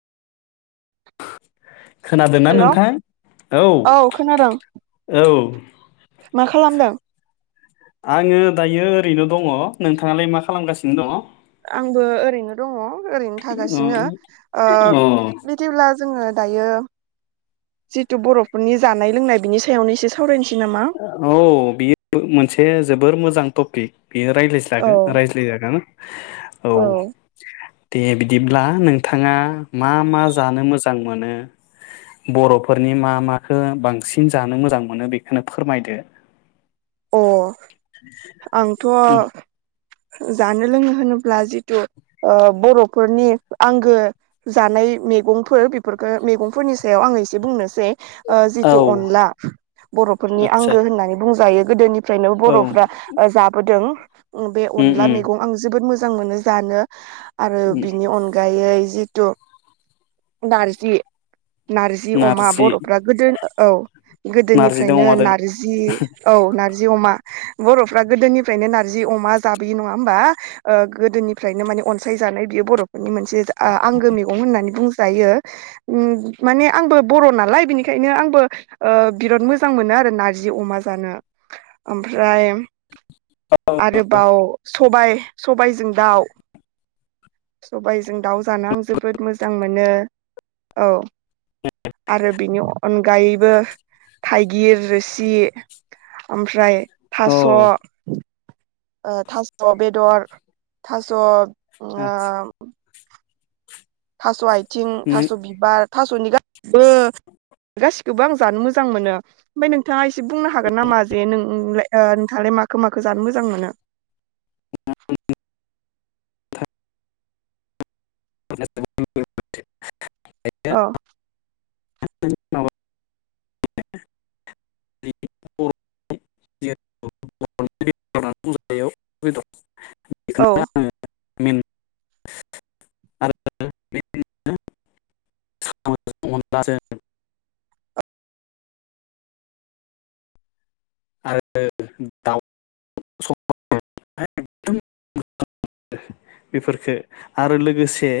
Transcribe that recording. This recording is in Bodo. खोनादोंना हेल' नोंथां औ औ मा खालामदों? आङो दायो रैनो' दङ नोंथाङालाय मा खालामगासिनो दङ? आंबो ओरैनो दङ। ओरैनो दङ थागासिनो ओ अ बिदिब्ला जोङो दायो जिथु बर'फोरनि जानाय लोंनाय बिनि सायावनो एसे सावरायसै औ बियो मोनसे जोबोर मोजां थफिख बेयो औ रायज्लायज्लागोन रायज्लायजागोन औ अ दे बिदिब्ला नोंथाङा मा मा जानो मोजां मोनो बर'फोरनि मा मााखो बांसिन जानो मोजां मोनो बे नो फोरमायदो [inaudible] आंथ' जानो लोङो होनोब्ला जितु ओ बर'फोरनि आंगो जानाय मैगंफोर बेफोरखौ मैगंफोरनि सायाव आङो एसे बुंनोसै ओ औ जिथु अनला बर'फोरनि आदसा आंगो होननानै बुंजायो गोदोनि फ्रायनो औ बर'फ्रा ओ जाबोदों अ बे उम अनला उम मैगं आं जोबोद मोजां मोजां मोनो जानो आरो उम बिनि अनगायै जि [unintelligible] नारजि नारजि अमा बरफ्रा गोदो औ नारजिजों गोदोनिफ्रायनो अमाजों नारजि औ नारजि नारजि अमा बरफ्रा गोदोनिफ्रायनो नारजि अमा जाबोयो नंङा होमबा गोदोनिफ्रायनो माने अनसाय जानाय बियो बरफोरनि मोनसे आंगो मैगं होननानै बुंजायो उ माने आंबो बर नालाय बिनिखायनो आंबो बिराद मोजां मोनो आरो नारजि अमा जानो ओमफ्राय औ बाव सबायाइ सबायाइजों दाउ सबायाइजों दाउ जानो आं जोबोद मोजां मोनो औ आरो बिनि अनगायैबो थाइगिर जि ओमफ्राय औ थास ओ थास बेदर थास। ओ आतसा थास आय थिं नों थास बिबार। थासनि गास सिबो गासिखोबो आं जानो मोजां मोनो ओमफाय नोंथाङा इसे। जे बुंनो हागोन नामा जे नों। नोंलाय ओ नोंथाङालाय माखौमाखौ जानो मोजां मोनो। [unintelligible] औ। [unintelligible] [unintelligible] औ। [unintelligible] [unintelligible] बेफोरखो आरो लोगोसे।